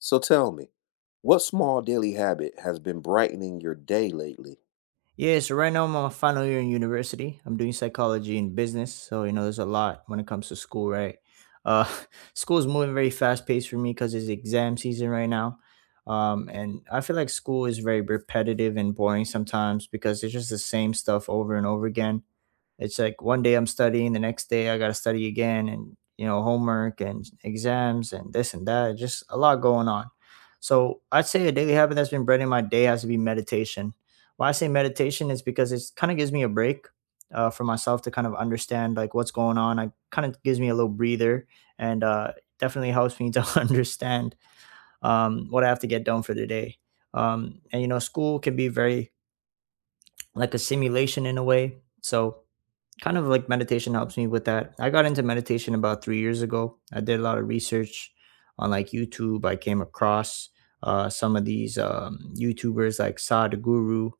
So tell me, what small daily habit has been brightening your day lately? Yeah, so right now I'm on my final year in university. I'm doing psychology and business. So, you know, there's a lot when it comes to school, right? Uh, school is moving very fast paced for me because it's exam season right now. And I feel like school is very repetitive and boring sometimes because it's just the same stuff over and over again. It's like one day I'm studying, the next day I got to study again, and you know, homework and exams and this and that. Just a lot going on. So I'd say a daily habit that's been bred in my day has to be meditation. Why I say meditation is because it's kind of gives me a break for myself to kind of understand like what's going on. It kind of gives me a little breather and definitely helps me to understand what I have to get done for the day. And you know, school can be very like a simulation in a way. So kind of like meditation helps me with that. I got into meditation about 3 years ago. I did a lot of research on like YouTube. I came across some of these YouTubers like Sadhguru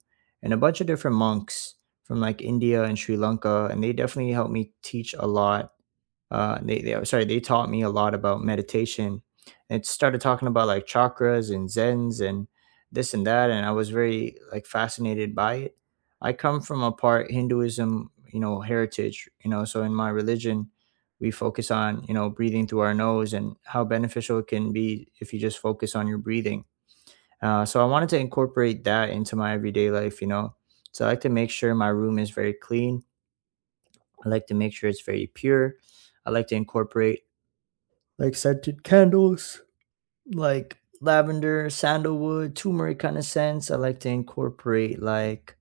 and a bunch of different monks from like India and Sri Lanka, and they definitely helped me teach a lot they sorry they taught me a lot about meditation and started talking about like chakras and zens and this and that and I was very like fascinated by it. I come from a part hinduism, you know, heritage, you know, so in my religion we focus on, you know, breathing through our nose and how beneficial it can be if you just focus on your breathing. So I wanted to incorporate that into my everyday life, you know, so I like to make sure my room is very clean. I like to make sure it's very pure. I like to incorporate like scented candles, like lavender, sandalwood, turmeric kind of scents. I like to incorporate like,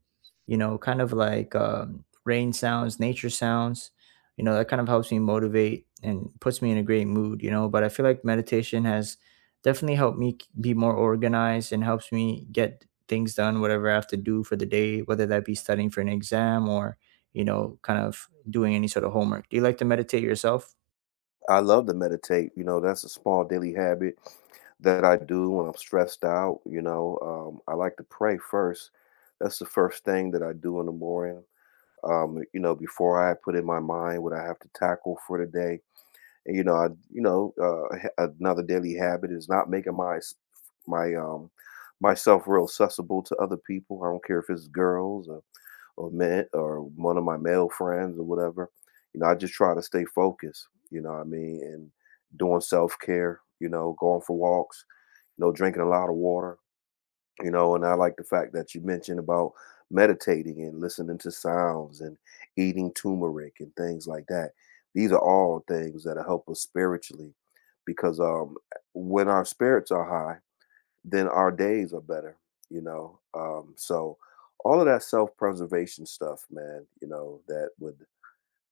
you know, kind of like rain sounds, nature sounds. You know, that kind of helps me motivate and puts me in a great mood. You know, but I feel like meditation has definitely helped me be more organized and helps me get things done, whatever I have to do for the day, whether that be studying for an exam or, you know, kind of doing any sort of homework. Do you like to meditate yourself? I love to meditate. You know, that's a small daily habit that I do when I'm stressed out. I like to pray first. That's the first thing that I do in the morning. Before I put in my mind what I have to tackle for the day. And, you know, I, you know, h- Another daily habit is not making my s- my myself real accessible to other people. I don't care if it's girls or man or one of my male friends or whatever. You know, I just try to stay focused, you know what I mean, and doing self-care, you know, going for walks, you know, drinking a lot of water, you know, and I like the fact that you mentioned about meditating and listening to sounds and eating turmeric and things like that. These are all things that help us spiritually because when our spirits are high, then our days are better, you know. So all of that self-preservation stuff, man, you know, that would,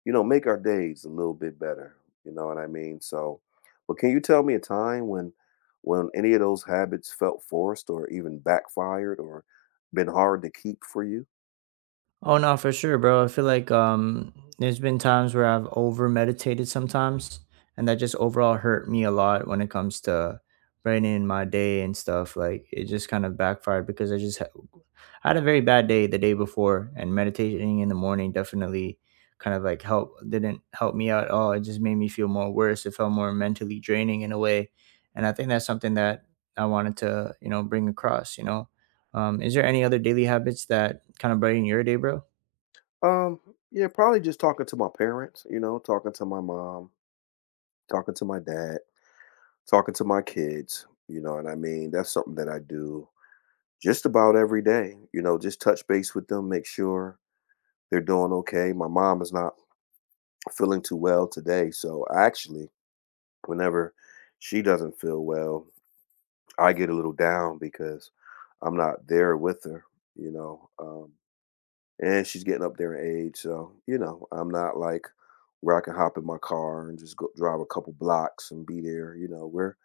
you know, make our days a little bit better. You know what I mean? So, but can you tell me a time when any of those habits felt forced or even backfired or been hard to keep for you? Oh no, for sure, bro. I feel like there's been times where I've over meditated sometimes and that just overall hurt me a lot when it comes to brightening my day and stuff. Like it just kind of backfired because I had a very bad day the day before and meditating in the morning definitely kind of like help didn't help me out at all. It just made me feel more worse. It felt more mentally draining in a way. And I think that's something that I wanted to, you know, bring across, you know. Is there any other daily habits that kind of brighten your day, bro? Um, yeah, probably just talking to my parents, you know, talking to my mom, talking to my dad, talking to my kids, you know what I mean? That's something that I do just about every day, you know, just touch base with them, make sure they're doing okay. My mom is not feeling too well today, so actually, whenever she doesn't feel well, I get a little down because I'm not there with her, you know. And she's getting up there in age, so you know, I'm not like where I can hop in my car and just go drive a couple blocks and be there. You know, we're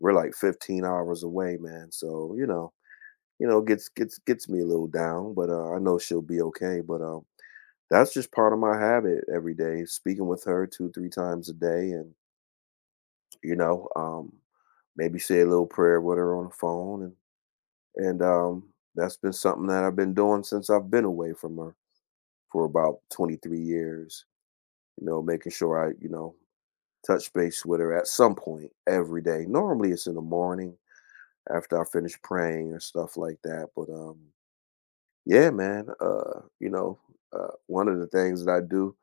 we're like 15 hours away, man. So you know, gets me a little down, but, I know she'll be okay, but, that's just part of my habit every day, speaking with her 2, 3 times a day and, you know, maybe say a little prayer with her on the phone and that's been something that I've been doing since I've been away from her for about 23 years, you know, making sure I, you know, touch base with her at some point every day. Normally, it's in the morning after I finish praying or stuff like that, but, um, yeah, man. One of the things that I do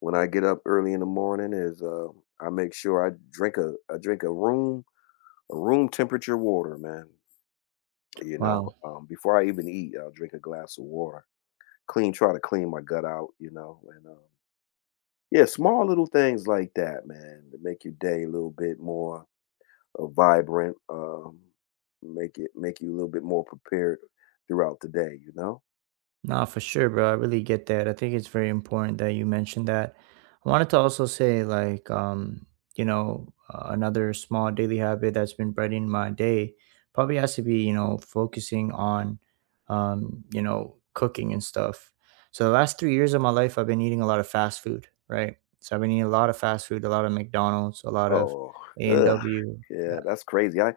when I get up early in the morning is I make sure I drink a— I drink a room temperature water, man. You know, Wow. Before I even eat, I'll drink a glass of water. Clean, try to clean my gut out. You know, and yeah, small little things like that, man, to make your day a little bit more vibrant. Make it— make you a little bit more prepared throughout the day. You know. Nah, for sure, bro. I really get that. I think it's very important that you mentioned that. I wanted to also say, like, you know, another small daily habit that's been bred in my day probably has to be, you know, focusing on, you know, cooking and stuff. So the last 3 years of my life, I've been eating a lot of fast food, right? So I've been eating a lot of fast food, a lot of McDonald's, a lot of Oh, A and ugh. W. Yeah, that's crazy. I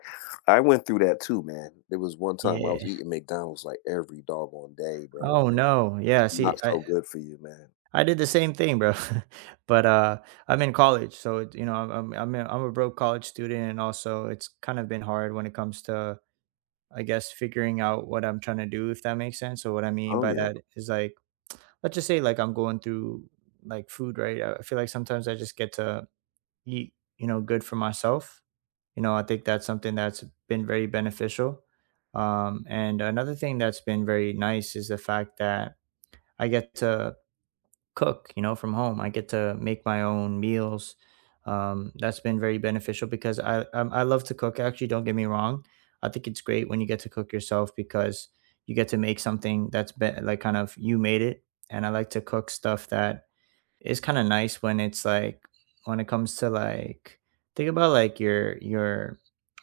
I went through that too, man. There was one time I was Yeah. eating McDonald's like every doggone day, bro. Like, Oh no. it's Yeah. See, not I, so good for you, man. I did the same thing, bro. But I'm in college, so you know, I'm a broke college student, and also it's kind of been hard when it comes to, I guess, figuring out what I'm trying to do, if that makes sense. So what I mean Oh by yeah. that is like, let's just say like I'm going through like food, right? I feel like sometimes I just get to eat, you know, good for myself. You know, I think that's something that's been very beneficial. And another thing that's been very nice is the fact that I get to cook, you know, from home. I get to make my own meals. That's been very beneficial because I love to cook. Actually, don't get me wrong. I think it's great when you get to cook yourself because you get to make something that's like kind of you made it. And I like to cook stuff that it's kind of nice when it's like when it comes to like think about like your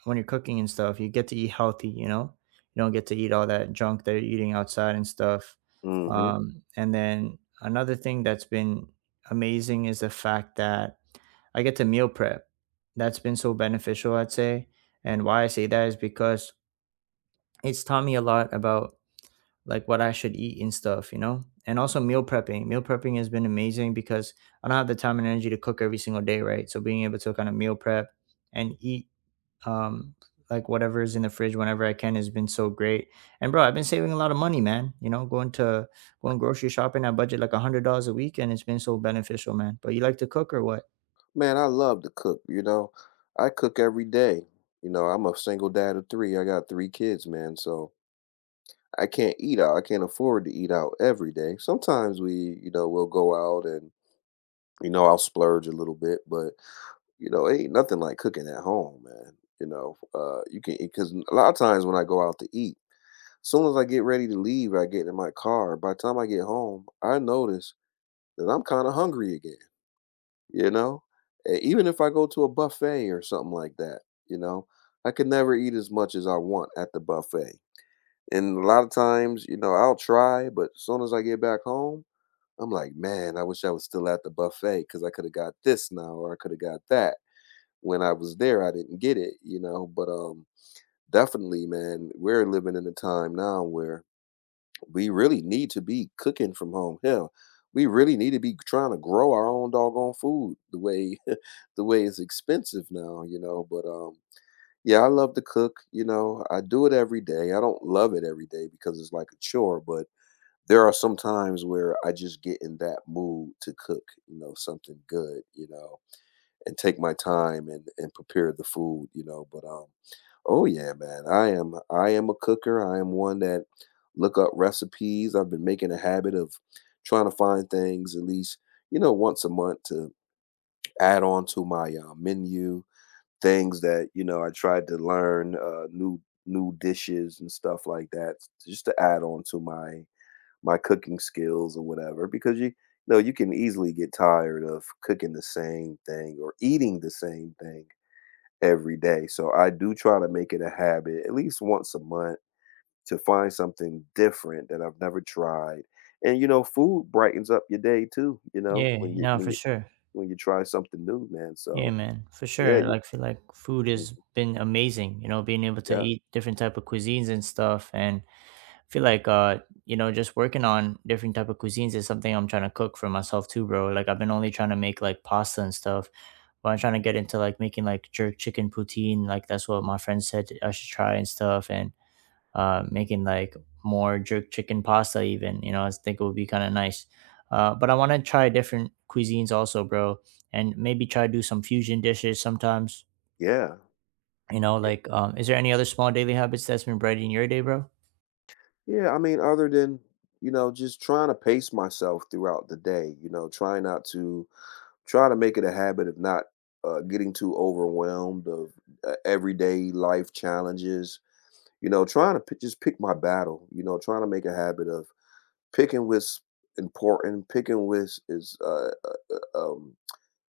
when you're cooking and stuff. You get to eat healthy, you know, you don't get to eat all that junk that you're eating outside and stuff. Hmm. And then another thing that's been amazing is the fact that I get to meal prep. That's been so beneficial, I'd say, and why I say that is because it's taught me a lot about like what I should eat and stuff, you know? And also meal prepping. Meal prepping has been amazing because I don't have the time and energy to cook every single day, right? So being able to kind of meal prep and eat um like whatever is in the fridge whenever I can has been so great. And bro, I've been saving a lot of money, man. You know, going grocery shopping, I budget like $100 a week and it's been so beneficial, man. But you like to cook or what? Man, I love to cook, you know. I cook every day. You know, I'm a single dad of three. I got three kids, man. So I can't eat out. I can't afford to eat out every day. Sometimes we, you know, we'll go out and, you know, I'll splurge a little bit, but you know, it ain't nothing like cooking at home, man. You know, you can, because a lot of times when I go out to eat, soon as I get ready to leave, I get in my car. By the time I get home, I notice that I'm kind of hungry again, you know? E- even if I go to a buffet or something like that, you know, I can never eat as much as I want at the buffet. And a lot of times, you know, I'll try, but as soon as I get back home, I'm like, man, I wish I was still at the buffet because I could have got this now or I could have got that. When I was there, I didn't get it, you know. But definitely, man, we're living in a time now where we really need to be cooking from home. Hell, we really need to be trying to grow our own doggone food the way the way it's expensive now, you know. But yeah, I love to cook. You know, I do it every day. I don't love it every day because it's like a chore, but there are some times where I just get in that mood to cook, you know, something good, you know, and take my time and prepare the food, you know. But oh yeah, man. I am a cooker. I am one that look up recipes. I've been making a habit of trying to find things at least, you know, once a month to add on to my menu, things that, you know, I tried to learn new dishes and stuff like that just to add on to my cooking skills or whatever because you know, you can easily get tired of cooking the same thing or eating the same thing every day. So I do try to make it a habit at least once a month to find something different that I've never tried. And you know, food brightens up your day too, you know, Yeah, when you you know, when for you sure. when you try something new, man. Yeah, So man, for yeah, sure. Like, feel like food has been amazing. You know, being able to yeah, eat different type of cuisines and stuff, and feel like you know, just working on different type of cuisines is something I'm trying to cook for myself too, bro. Like I've been only trying to make like pasta and stuff, but I'm trying to get into like making like jerk chicken poutine, like that's what my friend said I should try and stuff. And making like more jerk chicken pasta even, you know, I think it would be kind of nice. But I want to try different cuisines also, bro, and maybe try to do some fusion dishes sometimes, yeah. you know. y- Like, is there any other small daily habits that's been brightening your day, bro? Yeah, I mean, other than, you know, just trying to pace myself throughout the day, you know, try not to try to make it a habit of not getting too overwhelmed of everyday life challenges. You know, trying to pick my battle, you know, trying to make a habit of picking what's important, picking what's is, um,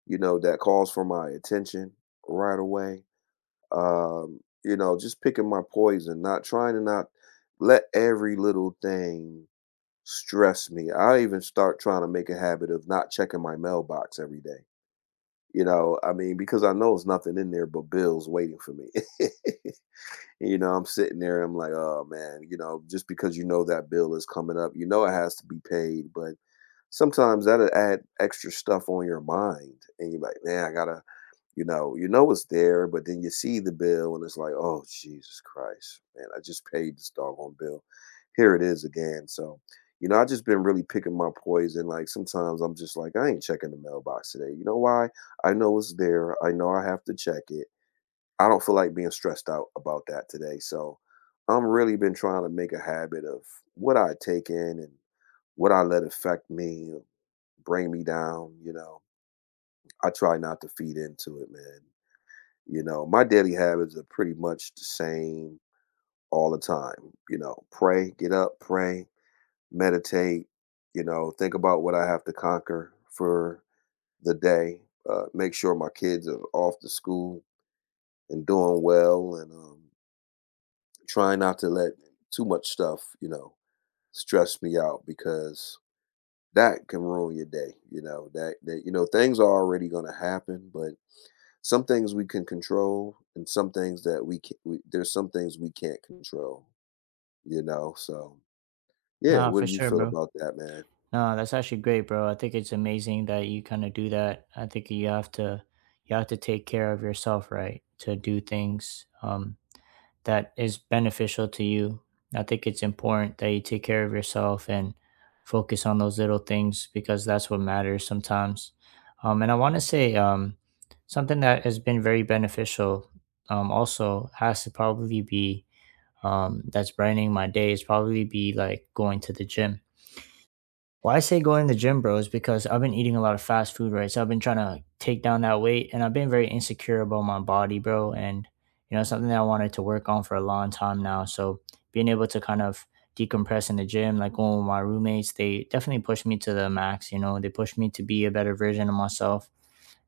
you know, that calls for my attention right away. You know, just picking my poison, not trying to not let every little thing stress me. I even start trying to make a habit of not checking my mailbox every day. You know, I mean, because I know it's nothing in there but bills waiting for me. You know, I'm sitting there, I'm like, "Oh, man," you know, just because you know that bill is coming up, you know it has to be paid, but sometimes that'll add extra stuff on your mind, and you're like, "Man, I gotta," you know it's there, but then you see the bill, and it's like, "Oh, Jesus Christ, man, I just paid this doggone bill. Here it is again." So, you know, I just been really picking my poison, like, sometimes I'm just like, "I ain't checking the mailbox today." You know why? I know it's there, I know I have to check it, I don't feel like being stressed out about that today. So I'm really been trying to make a habit of what I take in and what I let affect me, bring me down, you know. I try not to feed into it, man. You know, my daily habits are pretty much the same all the time. You know, pray, get up, pray, meditate, you know, think about what I have to conquer for the day. Make sure my kids are off to school and doing well and try not to let too much stuff, you know, stress me out because that can ruin your day, you know, that that you know things are already going to happen, but some things we can control and some things that there's some things we can't control, you know. So, yeah, No, what for do you sure, feel bro. about that, man? No, that's actually great, bro. I think it's amazing that you kind of do that. I think you have to take care of yourself, right? To do things. That is beneficial to you. I think it's important that you take care of yourself and focus on those little things because that's what matters sometimes. And I want to say something that has been very beneficial, also has to probably be, that's brightening my day is probably be like going to the gym. Well, I say go in the gym, bro, is because I've been eating a lot of fast food, right? So I've been trying to take down that weight and I've been very insecure about my body, bro. And, you know, something that I wanted to work on for a long time now. So being able to kind of decompress in the gym, like going with my roommates, they definitely pushed me to the max, you know, they pushed me to be a better version of myself.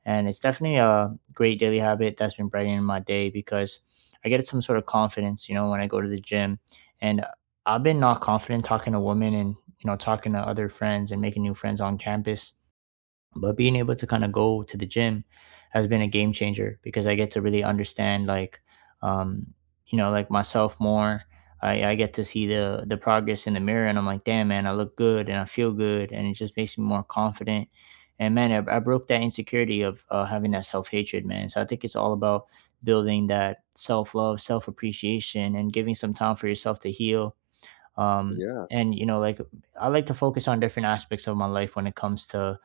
And it's definitely a great daily habit that's been brightening my day because I get some sort of confidence, you know, when I go to the gym. And I've been not confident talking to women and, you know, talking to other friends and making new friends on campus. But being able to kind of go to the gym has been a game changer because I get to really understand like, um, you know, like myself more. I get to see the progress in the mirror and I'm like, damn man, I look good and I feel good and it just makes me more confident. And man, I broke that insecurity of having that self hatred, man. So I think it's all about building that self love, self appreciation, and giving some time for yourself to heal, um Yeah. and you know, like, I like to focus on different aspects of my life when it comes to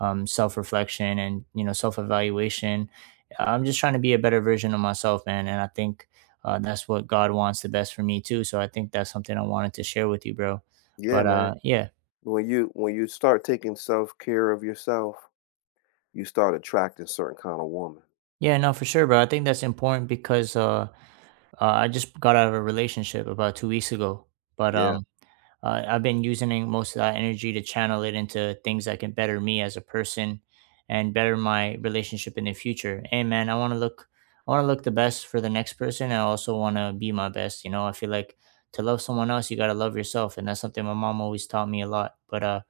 self-reflection and, you know, self-evaluation. I'm just trying to be a better version of myself, man, and I think that's what god wants the best for me too, so I think that's something I wanted to share with you, bro. Yeah, but man. uh yeah When you start taking self-care of yourself, you start attracting certain kind of woman. Yeah, no, for sure, bro. I think that's important because I just got out of a relationship about 2 weeks ago, but Yeah. um I've been using most of that energy to channel it into things that can better me as a person and better my relationship in the future. Hey man, I want to look the best for the next person. I also want to be my best. You know, I feel like to love someone else, you got to love yourself. And that's something my mom always taught me a lot. But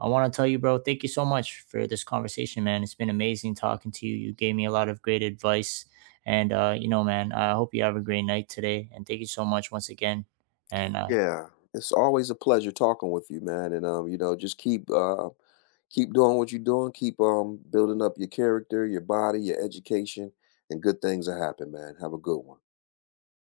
I want to tell you, bro, thank you so much for this conversation, man. It's been amazing talking to you. You gave me a lot of great advice. And, you know, man, I hope you have a great night today. And thank you so much once again. And Yeah. It's always a pleasure talking with you, man, and you know, just keep doing what you're doing. Keep building up your character, your body, your education, and good things will happen, man. Have a good one.